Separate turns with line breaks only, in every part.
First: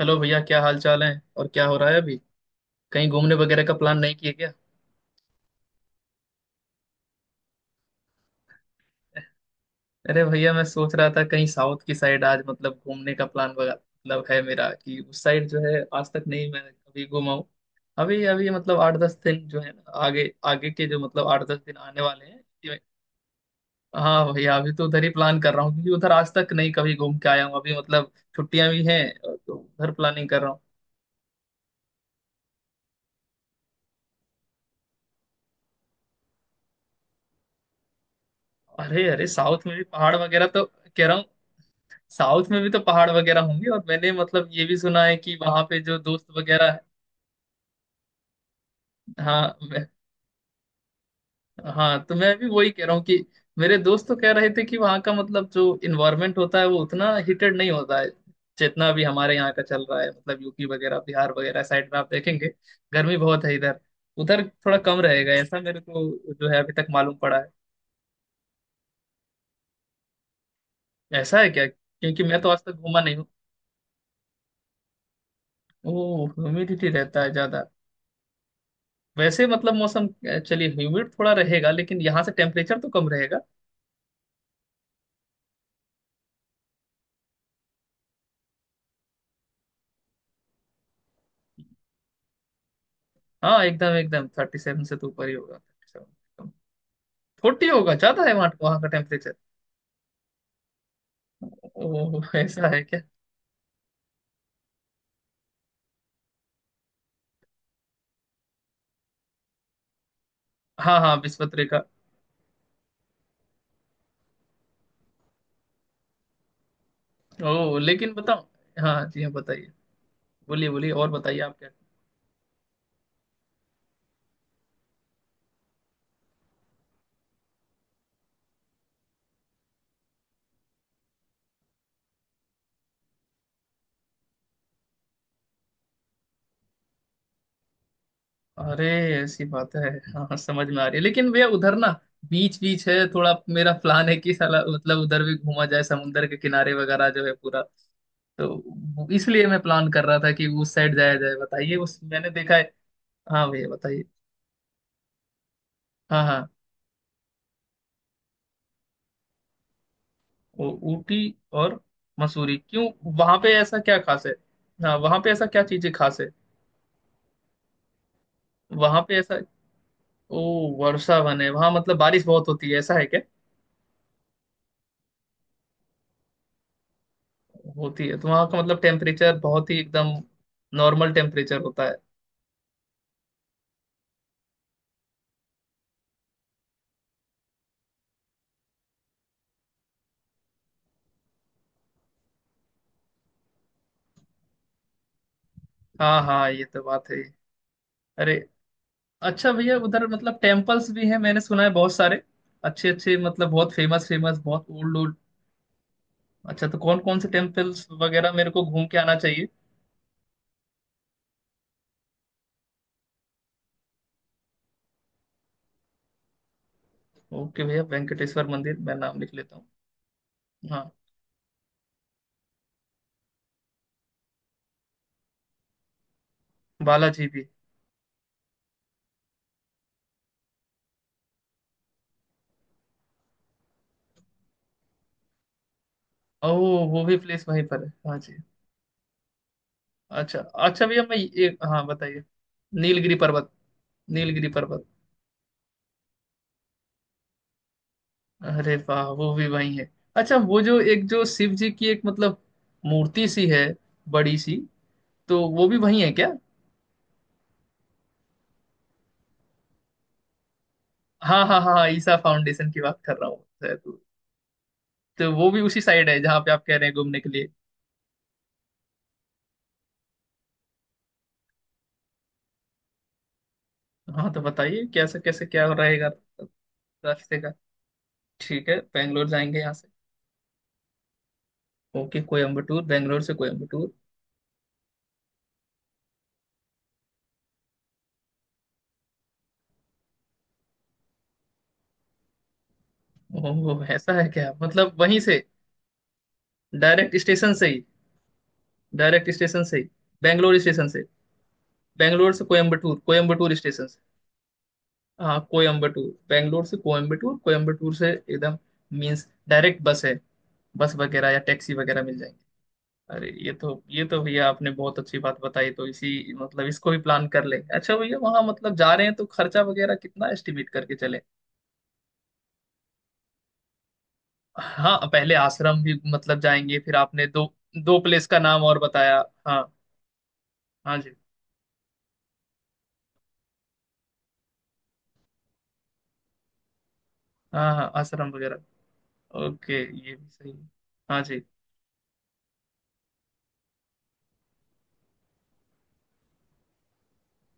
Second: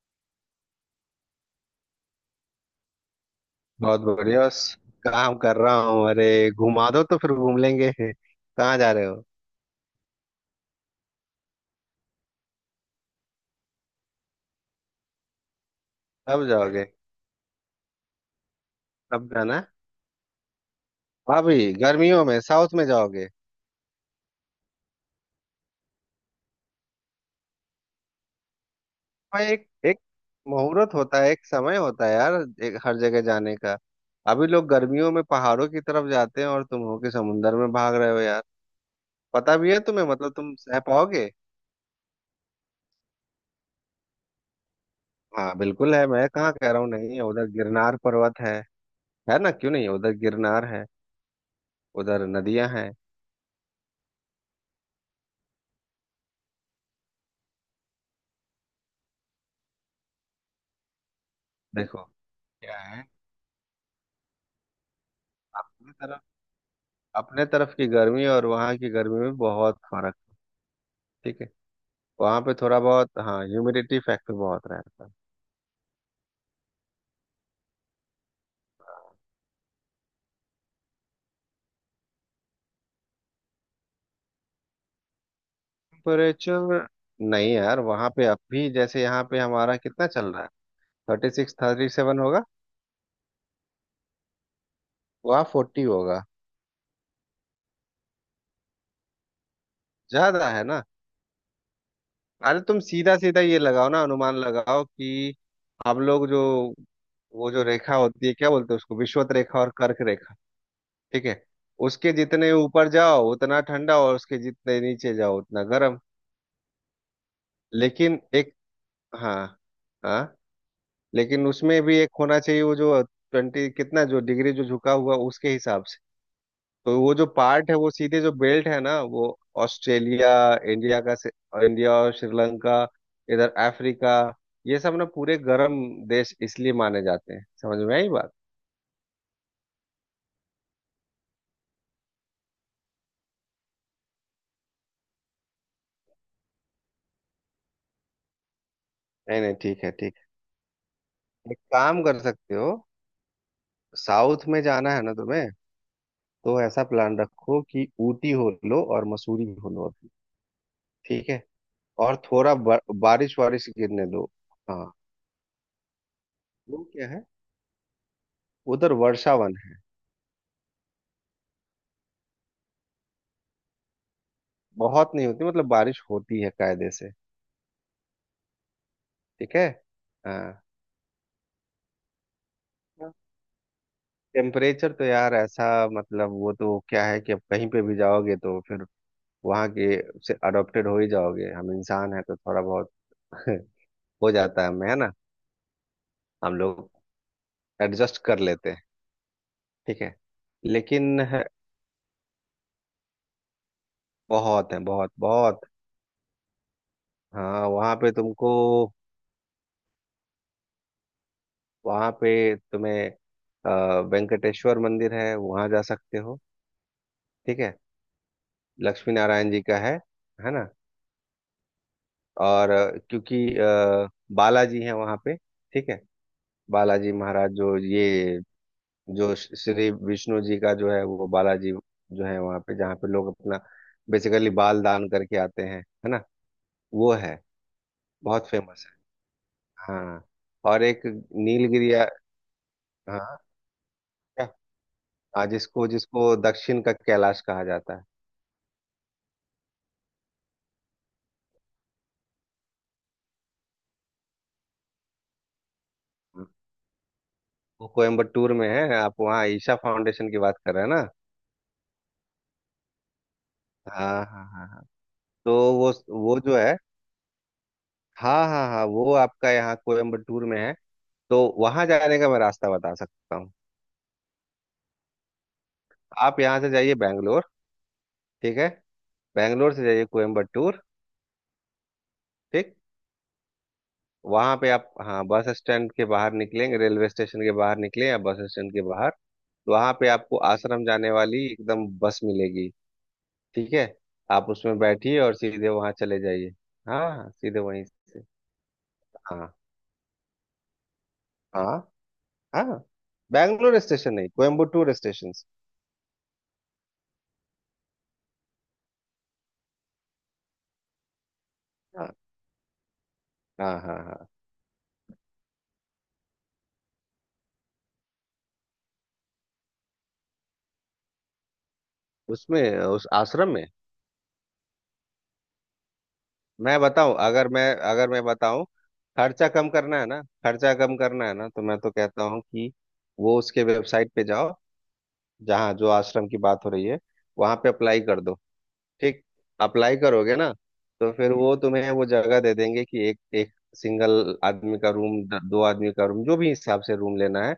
Hello भैया, क्या हाल चाल है? और क्या हो रहा है अभी? कहीं घूमने वगैरह का प्लान
बहुत
नहीं किए
बढ़िया।
क्या?
बस काम कर रहा हूँ। अरे घुमा दो तो फिर घूम लेंगे। कहाँ जा रहे हो?
अरे भैया, मैं सोच रहा था कहीं साउथ की साइड आज मतलब घूमने का प्लान वगैरह मतलब है मेरा कि उस साइड जो है आज तक
कब
नहीं मैं
जाओगे?
कभी घूमा हूँ। अभी अभी मतलब आठ दस
कब
दिन
जाना
जो
है?
है ना आगे आगे के जो मतलब आठ दस
अभी
दिन आने वाले
गर्मियों
हैं
में साउथ में जाओगे?
हाँ भैया, अभी तो उधर ही प्लान कर रहा हूँ क्योंकि उधर आज तक नहीं कभी घूम के आया हूँ। अभी मतलब छुट्टियां भी हैं
हाँ,
तो
एक
उधर
एक
प्लानिंग कर रहा हूँ।
मुहूर्त होता है, एक समय होता है यार, एक हर जगह जाने का। अभी लोग गर्मियों में पहाड़ों की तरफ जाते हैं और तुम हो कि समुंदर में भाग रहे हो यार।
अरे अरे,
पता
साउथ
भी
में
है
भी
तुम्हें?
पहाड़
मतलब
वगैरह
तुम
तो
सह
कह रहा हूँ।
पाओगे?
साउथ में भी तो पहाड़ वगैरह होंगे, और मैंने मतलब ये भी सुना है कि
हाँ
वहां पे
बिल्कुल
जो
है,
दोस्त
मैं कहाँ कह
वगैरह है।
रहा हूँ नहीं है, उधर गिरनार पर्वत है। है ना,
हाँ
क्यों नहीं, उधर गिरनार है।
हाँ तो
उधर
मैं भी
नदियां
वही कह
हैं।
रहा हूँ कि मेरे दोस्त तो कह रहे थे कि वहाँ का मतलब जो इन्वायरमेंट होता है वो उतना हीटेड नहीं होता है जितना भी हमारे यहाँ का चल रहा है। मतलब यूपी वगैरह बिहार वगैरह साइड में
देखो
आप देखेंगे
क्या है,
गर्मी बहुत है इधर। उधर थोड़ा कम रहेगा, ऐसा मेरे
अपनी
को
तरफ,
जो है अभी तक मालूम पड़ा
अपने
है।
तरफ की गर्मी और वहाँ की गर्मी में बहुत फर्क।
ऐसा
ठीक
है
है,
क्या? क्योंकि मैं
वहाँ
तो
पे
आज तक
थोड़ा
घूमा
बहुत
नहीं हूँ।
हाँ ह्यूमिडिटी फैक्टर बहुत रहता है।
ओ, ह्यूमिडिटी रहता है ज्यादा। वैसे मतलब मौसम चलिए, ह्यूमिड थोड़ा रहेगा लेकिन यहाँ से टेम्परेचर तो कम रहेगा।
टेम्परेचर, नहीं यार वहाँ पे, अभी जैसे यहाँ पे हमारा कितना चल रहा है, 36, 37 होगा।
हाँ एकदम एकदम, 37 से तो ऊपर ही
वहाँ
होगा
40 होगा,
37। 40 होगा, ज्यादा है वहाँ, वहाँ का टेम्परेचर।
ज्यादा है ना।
ओह,
अरे
ऐसा
तुम
है क्या?
सीधा सीधा ये लगाओ ना, अनुमान लगाओ कि हम लोग जो, वो जो रेखा होती है क्या बोलते हैं उसको, विषुवत रेखा और कर्क रेखा।
हाँ हाँ,
ठीक है,
विश्वत रेखा।
उसके जितने ऊपर जाओ उतना ठंडा और उसके जितने नीचे जाओ उतना गर्म।
ओह, लेकिन
लेकिन
बताओ।
एक
हाँ जी, हाँ
हाँ
बताइए।
हाँ
बोलिए बोलिए, और बताइए
लेकिन
आप क्या।
उसमें भी एक होना चाहिए, वो जो 20 कितना जो डिग्री जो झुका हुआ, उसके हिसाब से। तो वो जो पार्ट है वो सीधे जो बेल्ट है ना वो, ऑस्ट्रेलिया, इंडिया का से- इंडिया और श्रीलंका, इधर अफ्रीका, ये सब ना पूरे गर्म देश इसलिए माने जाते हैं। समझ में आई बात?
अरे, ऐसी बात है, हाँ हाँ, समझ में आ रही है, लेकिन भैया उधर ना बीच बीच है। थोड़ा मेरा प्लान है कि साला मतलब उधर भी घूमा जाए, समुंदर के किनारे वगैरह जो है पूरा। तो
नहीं
इसलिए
नहीं
मैं
ठीक
प्लान
है,
कर
ठीक
रहा था कि उस साइड जाया जाए,
है, एक
बताइए उस
काम कर
मैंने
सकते
देखा है।
हो।
हाँ भैया बताइए।
साउथ में जाना है ना तुम्हें,
हाँ हाँ।
तो ऐसा प्लान रखो कि ऊटी हो लो और मसूरी हो लो अभी।
वो ऊटी
ठीक है,
और
और थोड़ा
मसूरी क्यों? वहां
बारिश
पे
वारिश
ऐसा क्या
गिरने
खास
दो।
है?
हाँ,
हाँ, वहां पे ऐसा क्या चीजें खास है?
वो क्या है, उधर
वहां पे ऐसा,
वर्षावन है।
ओ, वर्षा वन है वहां मतलब बारिश बहुत होती है, ऐसा है क्या?
बहुत नहीं होती, मतलब बारिश होती है कायदे से।
होती है तो वहां का मतलब टेम्परेचर
ठीक है,
बहुत ही एकदम
हाँ,
नॉर्मल टेम्परेचर होता है।
टेम्परेचर तो यार ऐसा, मतलब वो तो क्या है कि अब कहीं पे भी जाओगे तो फिर वहाँ के से अडॉप्टेड हो ही जाओगे। हम इंसान हैं तो थोड़ा बहुत हो जाता है हमें, है ना।
हाँ हाँ,
हम
ये तो
लोग
बात है।
एडजस्ट
अरे,
कर लेते हैं।
अच्छा भैया,
ठीक
उधर
है
मतलब टेम्पल्स भी हैं,
लेकिन
मैंने
है,
सुना है, बहुत सारे अच्छे अच्छे, मतलब बहुत फेमस फेमस, बहुत
बहुत है, बहुत
ओल्ड।
बहुत।
अच्छा, तो कौन कौन से
हाँ
टेम्पल्स
वहाँ पे
वगैरह
तुमको,
मेरे को घूम के आना चाहिए?
वहाँ पे तुम्हें अ, वेंकटेश्वर मंदिर है, वहाँ जा सकते हो। ठीक
ओके
है,
भैया, वेंकटेश्वर मंदिर, मैं
लक्ष्मी
नाम लिख
नारायण
लेता
जी
हूँ।
का है ना।
हाँ,
और बालाजी है वहाँ पे। ठीक है, बालाजी
बालाजी भी।
महाराज जो ये, जो श्री विष्णु जी का जो है वो बालाजी, जो है वहाँ पे, जहाँ पे लोग अपना बेसिकली बाल दान करके आते हैं, है ना।
ओ, वो
वो
भी
है,
प्लेस वहीं पर है, हाँ जी।
बहुत फेमस है। हाँ,
अच्छा
और
अच्छा
एक
भैया, मैं ये, हाँ
नीलगिरी, हाँ,
बताइए। नीलगिरी पर्वत।
क्या,
नीलगिरी पर्वत।
हाँ, जिसको जिसको दक्षिण का कैलाश कहा जाता है।
अरे वाह, वो भी वहीं है? अच्छा, वो जो एक जो शिव जी की एक मतलब मूर्ति सी है, बड़ी सी, तो वो भी वहीं है क्या?
हाँ। वो कोयम्बटूर में है, आप वहाँ ईशा फाउंडेशन की बात कर रहे हैं ना।
हाँ हाँ हाँ हाँ, ईसा फाउंडेशन की बात कर रहा हूँ शायद।
हाँ हाँ हाँ हाँ,
तो वो
तो
भी उसी
वो
साइड है
वो
जहाँ पे
जो
आप
है,
कह रहे हैं घूमने के लिए?
हाँ हाँ हाँ, वो आपका यहाँ कोयम्बटूर में है। तो वहाँ जाने का मैं रास्ता बता सकता हूँ।
हाँ तो बताइए कैसे कैसे, क्या रहेगा
आप यहाँ से जाइए
रास्ते
बैंगलोर।
का?
ठीक
ठीक
है,
है, बेंगलोर जाएंगे यहाँ
बैंगलोर से
से।
जाइए कोयम्बटूर।
ओके
ठीक,
कोयम्बटूर, बेंगलोर से कोयम्बटूर।
वहाँ पे आप, हाँ, बस स्टैंड के बाहर निकलेंगे, रेलवे स्टेशन के बाहर निकले या बस स्टैंड के बाहर, तो वहाँ पे आपको आश्रम जाने वाली एकदम बस मिलेगी। ठीक
ओह,
है,
ऐसा है
आप
क्या?
उसमें
मतलब वहीं
बैठिए और
से?
सीधे वहाँ चले जाइए। हाँ
डायरेक्ट
हाँ,
स्टेशन
सीधे
से ही?
वहीं से।
डायरेक्ट
हाँ
स्टेशन से ही? बेंगलोर स्टेशन से?
हाँ
बेंगलोर से
हाँ,
कोयम्बटूर, कोयम्बटूर
बैंगलोर
स्टेशन से?
स्टेशन नहीं, कोयम्बटूर स्टेशन।
हाँ कोयम्बटूर, बेंगलोर से कोयम्बटूर, कोयम्बटूर से एकदम मीन्स डायरेक्ट बस है? बस वगैरह या टैक्सी वगैरह
हाँ
मिल जाएगी? अरे,
हाँ हाँ
ये तो
हाँ,
भैया, आपने बहुत अच्छी बात बताई, तो इसी मतलब इसको भी प्लान कर ले। अच्छा भैया, वहां मतलब जा रहे हैं तो खर्चा वगैरह कितना एस्टिमेट करके चले?
उसमें उस आश्रम में।
हाँ, पहले आश्रम भी मतलब जाएंगे,
मैं
फिर
बताऊं
आपने दो,
अगर मैं
दो
अगर मैं
प्लेस का नाम
बताऊं,
और बताया। हाँ
खर्चा
हाँ
कम
जी।
करना है ना, तो मैं तो कहता हूं कि वो उसके वेबसाइट पे जाओ, जहाँ जो आश्रम की बात हो रही है, वहां पे
हाँ हाँ,
अप्लाई कर
आश्रम
दो।
वगैरह।
ठीक,
ओके,
अप्लाई
ये भी
करोगे ना,
सही है।
तो
हाँ
फिर
जी।
वो तुम्हें वो जगह दे देंगे कि एक एक सिंगल आदमी का रूम, दो आदमी का रूम, जो भी हिसाब से रूम लेना है,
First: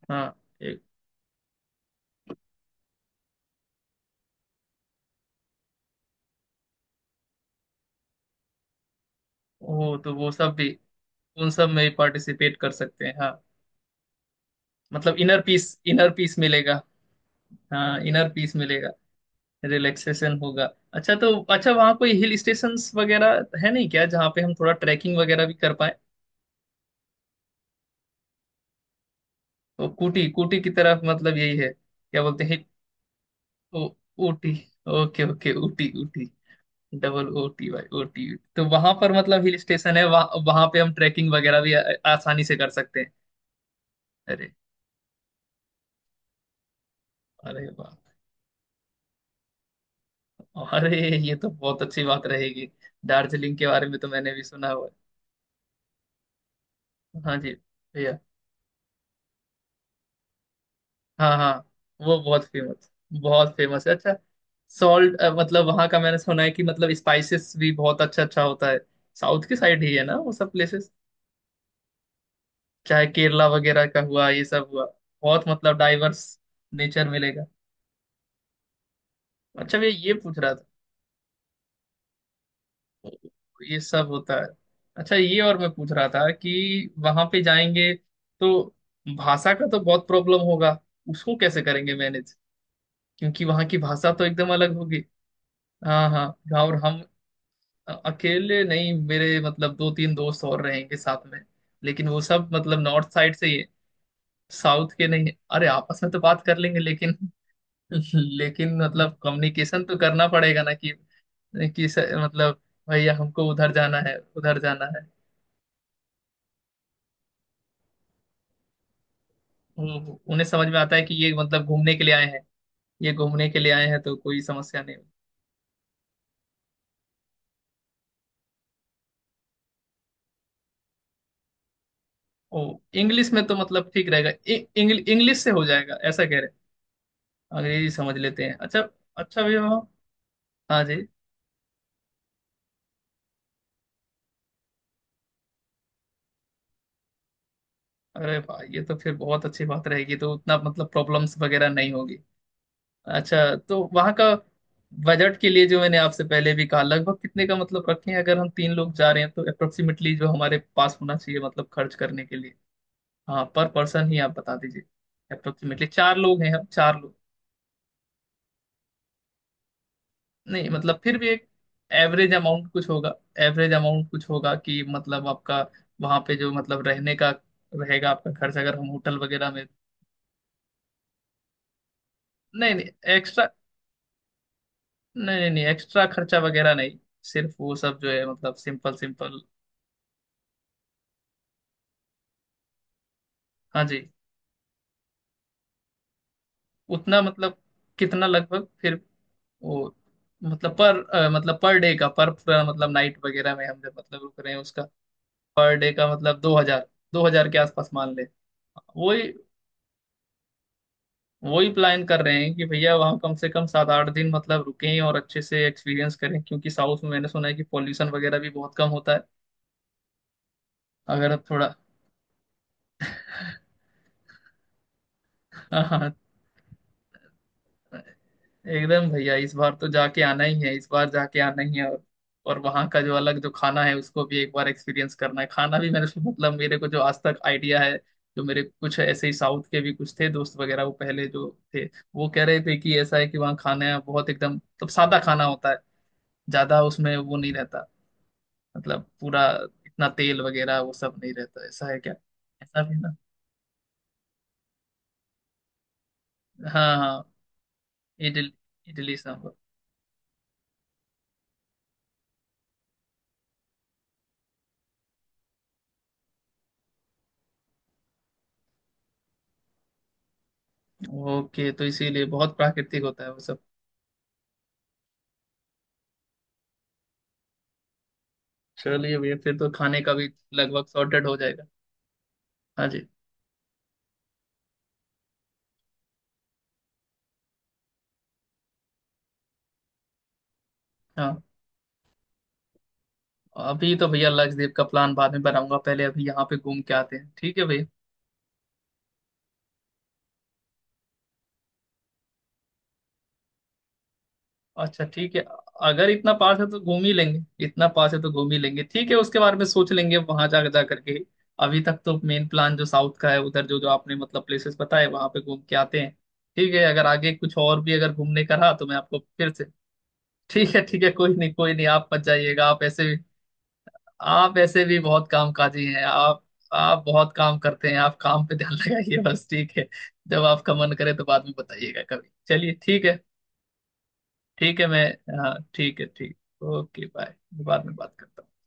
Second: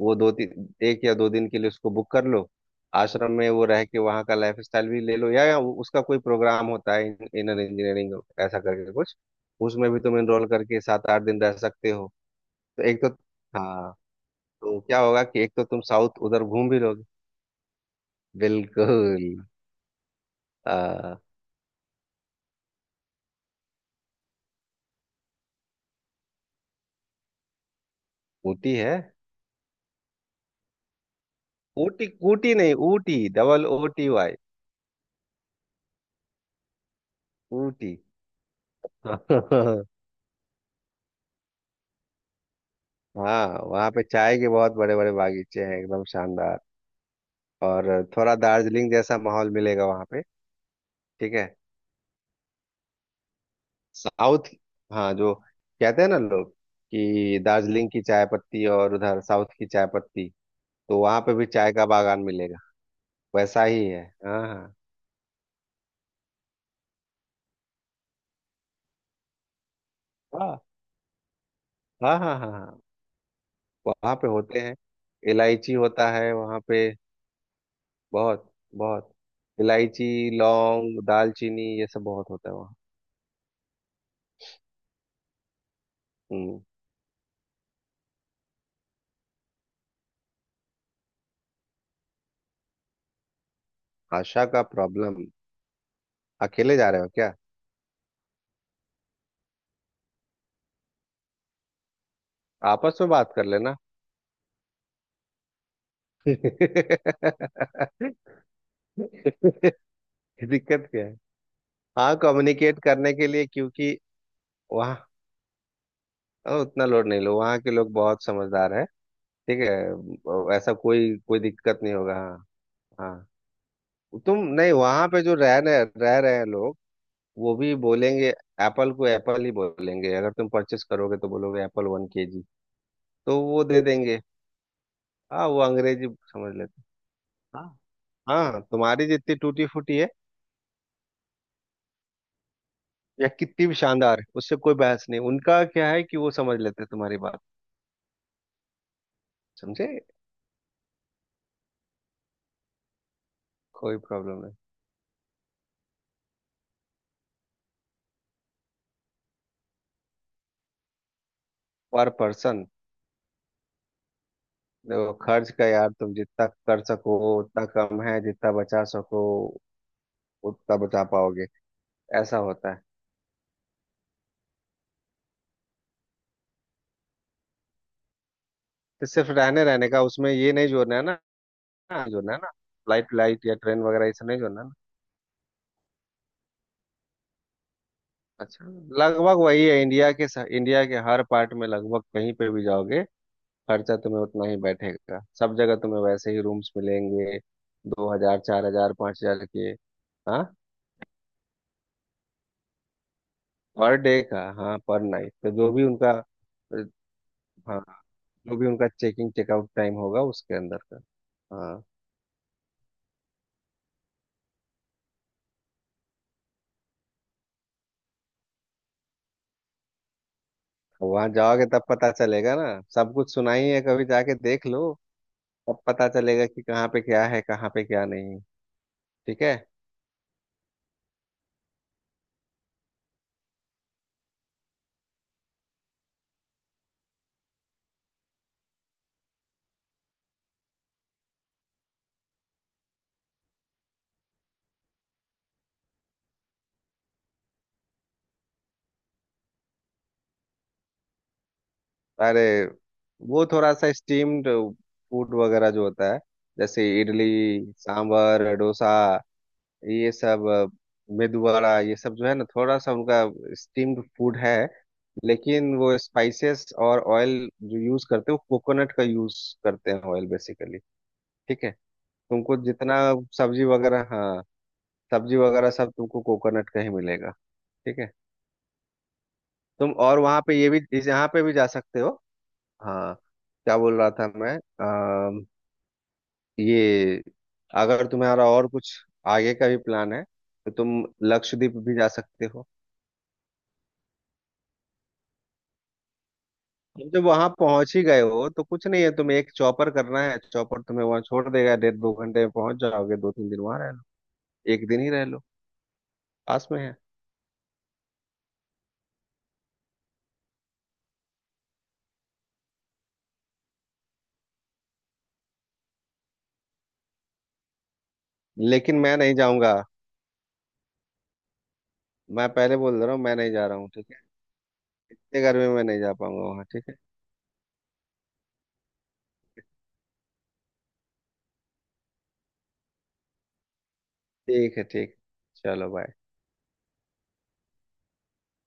वो
हाँ,
दो तीन
एक।
एक या दो दिन के लिए उसको बुक कर लो। आश्रम में वो रह के वहाँ का लाइफ स्टाइल भी ले लो, या उसका कोई प्रोग्राम होता है, इनर इंजीनियरिंग, ऐसा करके कुछ, उसमें
ओ,
भी
तो
तुम
वो
एनरोल
सब भी,
करके 7, 8 दिन
उन
रह
सब
सकते
में
हो।
पार्टिसिपेट कर
तो एक
सकते
तो
हैं, हाँ।
हाँ तो क्या
मतलब
होगा
इनर
कि एक
पीस,
तो तुम
इनर
साउथ
पीस
उधर घूम
मिलेगा।
भी लोगे।
हाँ, इनर पीस मिलेगा।
बिल्कुल,
रिलैक्सेशन होगा। अच्छा
आ,
तो, अच्छा वहाँ कोई हिल स्टेशंस वगैरह है नहीं क्या, जहाँ पे हम थोड़ा ट्रैकिंग वगैरह भी कर पाए?
ऊटी है।
वो कूटी कूटी की तरफ मतलब, यही है,
ऊटी
क्या बोलते
ऊटी
हैं?
नहीं Ooty double O
O,
T Y,
Ooty. Okay okay, Ooty Ooty, double O T, भाई
ऊटी।
ओटी। तो वहां पर मतलब हिल स्टेशन है वहाँ, वहां पे हम ट्रैकिंग वगैरह भी आसानी से कर सकते हैं?
हाँ वहाँ पे चाय के
अरे,
बहुत बड़े बड़े बागीचे हैं, एकदम शानदार।
अरे
और
वाह।
थोड़ा दार्जिलिंग जैसा माहौल मिलेगा वहाँ पे।
अरे,
ठीक
ये
है,
तो बहुत अच्छी बात रहेगी। दार्जिलिंग के बारे में तो मैंने भी
साउथ,
सुना हुआ
हाँ जो, कहते हैं ना लोग
है। हाँ
कि
जी।
दार्जिलिंग की चाय पत्ती और उधर साउथ की चाय पत्ती, तो वहाँ पे
हाँ
भी
हाँ,
चाय का
वो
बागान
बहुत
मिलेगा,
फेमस, बहुत
वैसा
फेमस
ही
है,
है।
अच्छा।
हाँ
सॉल्ट मतलब, वहाँ का मैंने सुना है कि मतलब स्पाइसेस भी बहुत अच्छा अच्छा होता है। साउथ की साइड ही है ना वो सब
हाँ
प्लेसेस,
हाँ हाँ हाँ हाँ हाँ।
चाहे केरला वगैरह का
वहाँ पे
हुआ, ये
होते
सब
हैं,
हुआ। बहुत
इलायची
मतलब
होता
डाइवर्स
है वहाँ पे,
नेचर मिलेगा।
बहुत बहुत,
अच्छा भैया,
इलायची
ये पूछ रहा था,
लौंग दालचीनी ये सब बहुत होता है वहाँ।
ये सब होता है। अच्छा, ये और मैं पूछ रहा था
हम्म
कि वहाँ पे जाएंगे तो भाषा का तो बहुत प्रॉब्लम होगा, उसको कैसे करेंगे मैनेज? क्योंकि वहाँ की भाषा तो
आशा
एकदम
का
अलग होगी।
प्रॉब्लम,
हाँ हाँ। और
अकेले जा रहे
हम
हो क्या?
अकेले नहीं, मेरे मतलब दो तीन दोस्त और रहेंगे साथ में, लेकिन वो सब मतलब
आपस में
नॉर्थ
बात
साइड
कर
से ही है,
लेना।
साउथ के नहीं है। अरे, आपस में तो बात कर लेंगे लेकिन लेकिन मतलब कम्युनिकेशन तो करना पड़ेगा ना
दिक्कत
कि
क्या है?
कि स,
हाँ
मतलब
कम्युनिकेट
भैया,
करने के लिए,
हमको उधर
क्योंकि
जाना है, उधर जाना
वहाँ
है।
उतना लोड नहीं लो, वहाँ के लोग बहुत समझदार है। ठीक
उन्हें
है,
समझ
ऐसा
में आता है कि
कोई
ये
कोई
मतलब
दिक्कत
घूमने
नहीं
के लिए
होगा,
आए
हाँ।
हैं, ये
हाँ
घूमने के लिए आए हैं, तो
तुम
कोई
नहीं,
समस्या नहीं।
वहाँ पे जो रह रहे हैं लोग, वो भी बोलेंगे एप्पल को एप्पल ही बोलेंगे। अगर तुम परचेस करोगे तो बोलोगे एप्पल 1 KG,
ओ, इंग्लिश
तो
में तो
वो दे
मतलब ठीक
देंगे।
रहेगा, इंग्लिश, इंग्लिश
हाँ,
से
वो
हो जाएगा,
अंग्रेजी
ऐसा कह रहे हैं।
समझ लेते हैं। हाँ
अंग्रेजी समझ लेते हैं,
हाँ,
अच्छा।
तुम्हारी जितनी
अच्छा भैया।
टूटी फूटी है
हाँ जी।
या कितनी भी शानदार है, उससे कोई बहस नहीं, उनका क्या है कि वो समझ लेते हैं तुम्हारी बात।
अरे भाई, ये तो फिर बहुत अच्छी बात
समझे,
रहेगी, तो उतना मतलब प्रॉब्लम्स वगैरह नहीं होगी। अच्छा तो
कोई
वहाँ का
प्रॉब्लम नहीं।
बजट के लिए, जो मैंने आपसे पहले भी कहा, लगभग कितने का मतलब रखें? अगर हम तीन लोग जा रहे हैं तो अप्रोक्सीमेटली जो हमारे पास होना चाहिए मतलब खर्च
पर
करने के लिए?
पर्सन,
हाँ, पर पर्सन ही आप बता दीजिए।
देखो खर्च का
अप्रोक्सीमेटली
यार तुम
चार लोग
जितना
हैं, हम
कर
चार लोग।
सको उतना कम है, जितना बचा सको
नहीं
उतना
मतलब
बचा
फिर भी
पाओगे,
एक एवरेज
ऐसा
अमाउंट
होता है।
कुछ होगा। एवरेज अमाउंट कुछ होगा कि मतलब आपका वहाँ पे जो मतलब रहने का रहेगा आपका खर्च, अगर हम
तो
होटल
सिर्फ
वगैरह
रहने
में।
रहने का, उसमें ये नहीं जोड़ना है ना, ना जो ना ना
नहीं नहीं
फ्लाइट लाइट या ट्रेन वगैरह, ऐसा नहीं जो ना ना।
नहीं, नहीं नहीं, एक्स्ट्रा खर्चा वगैरह नहीं, सिर्फ वो सब जो है मतलब,
अच्छा,
सिंपल
लगभग
सिंपल।
वही है, इंडिया के हर पार्ट में, लगभग कहीं पे भी जाओगे
हाँ
खर्चा
जी।
तुम्हें उतना ही बैठेगा, सब जगह तुम्हें वैसे ही रूम्स
उतना
मिलेंगे,
मतलब
दो
कितना
हजार चार
लगभग
हजार
फिर?
पाँच हजार के।
वो
हाँ,
मतलब पर मतलब पर डे का, पर पूरा मतलब नाइट वगैरह में हम जब
पर डे
मतलब रुक
का,
रहे हैं
हाँ
उसका?
पर नाइट तो जो
पर
भी
डे
उनका
का मतलब दो
अ,
हजार 2000 के
हाँ
आसपास मान ले?
जो भी उनका
वही
चेकिंग चेकआउट टाइम होगा, उसके अंदर का।
वही
हाँ,
प्लान कर रहे हैं कि भैया वहाँ कम से कम 7 8 दिन मतलब रुकें और अच्छे से एक्सपीरियंस करें, क्योंकि साउथ में मैंने सुना है कि पॉल्यूशन वगैरह भी बहुत कम होता है।
वहां
अगर
जाओगे
थोड़ा
तब पता चलेगा ना, सब कुछ सुना ही है, कभी जाके देख लो, तब पता
हाँ,
चलेगा कि कहाँ पे क्या है, कहाँ पे
हाँ
क्या नहीं है।
एकदम भैया,
ठीक
इस
है,
बार तो जाके आना ही है, इस बार जाके आना ही है। और वहाँ का जो अलग जो खाना है उसको भी एक बार एक्सपीरियंस करना है। खाना भी मैंने मतलब मेरे को जो आज तक आइडिया है, जो मेरे कुछ ऐसे ही साउथ के भी कुछ थे दोस्त वगैरह, वो पहले जो थे, वो कह रहे थे कि ऐसा है कि वहाँ खाना बहुत एकदम मतलब सादा खाना होता है, ज्यादा उसमें वो नहीं रहता, मतलब पूरा इतना तेल वगैरह वो सब नहीं रहता, ऐसा है क्या?
अरे
ऐसा भी ना।
वो थोड़ा सा स्टीम्ड फूड वगैरह जो होता है, जैसे
हाँ
इडली
हाँ। इडली।
सांभर डोसा
इडली सांभर।
ये सब, मेदू वड़ा, ये सब जो है ना, थोड़ा सा उनका स्टीम्ड फूड है, लेकिन वो स्पाइसेस और ऑयल जो यूज करते हैं, वो कोकोनट का यूज करते हैं, ऑयल बेसिकली। ठीक
ओके,
है,
तो इसीलिए बहुत
तुमको जितना
प्राकृतिक होता है वो सब?
सब्जी वगैरह, हाँ सब्जी वगैरह सब तुमको कोकोनट का ही मिलेगा। ठीक है,
चलिए भैया, फिर तो
तुम
खाने का
और
भी
वहाँ पे ये भी,
लगभग
इस
सॉर्टेड
यहाँ
हो
पे भी जा
जाएगा।
सकते हो।
हाँ जी।
हाँ, क्या बोल रहा था मैं, ये, अगर तुम्हारा और कुछ आगे का भी प्लान है तो तुम
हाँ।
लक्षद्वीप भी जा सकते हो।
अभी तो भैया लक्षद्वीप का प्लान बाद में बनाऊंगा, पहले अभी यहाँ पे घूम के
तुम
आते
जब
हैं,
वहां
ठीक है भैया।
पहुंच ही गए हो तो कुछ नहीं है, तुम्हें एक चौपर करना है, चौपर तुम्हें वहां छोड़ देगा, 1.5, 2 घंटे में पहुंच जाओगे, 2, 3 दिन वहां रह लो, एक दिन
अच्छा
ही रह
ठीक है,
लो।
अगर इतना पास है
पास में
तो
है।
घूम ही लेंगे, इतना पास है तो घूम ही लेंगे, ठीक है, उसके बारे में सोच लेंगे वहां जा जा करके। अभी तक तो मेन प्लान जो साउथ का है उधर, जो जो आपने मतलब प्लेसेस बताए वहां पे घूम के आते हैं। ठीक है, अगर आगे कुछ और भी अगर घूमने का रहा तो मैं
लेकिन मैं
आपको
नहीं
फिर से।
जाऊंगा,
ठीक है ठीक है, कोई नहीं कोई नहीं, आप मत
मैं
जाइएगा,
पहले
आप
बोल दे
ऐसे,
रहा हूँ, मैं नहीं जा रहा हूँ, ठीक है।
आप ऐसे भी बहुत
इतने गर्मी में मैं
कामकाजी
नहीं
हैं
जा
आप
पाऊंगा वहां, ठीक है।
आप बहुत काम करते हैं, आप काम पे ध्यान लगाइए बस, ठीक है। जब आपका मन करे तो बाद में बताइएगा कभी, चलिए ठीक है।
ठीक
ठीक
है,
है मैं,
ठीक।
हाँ
चलो
ठीक है,
बाय।
ठीक। Okay bye. बाद में बात करता हूँ।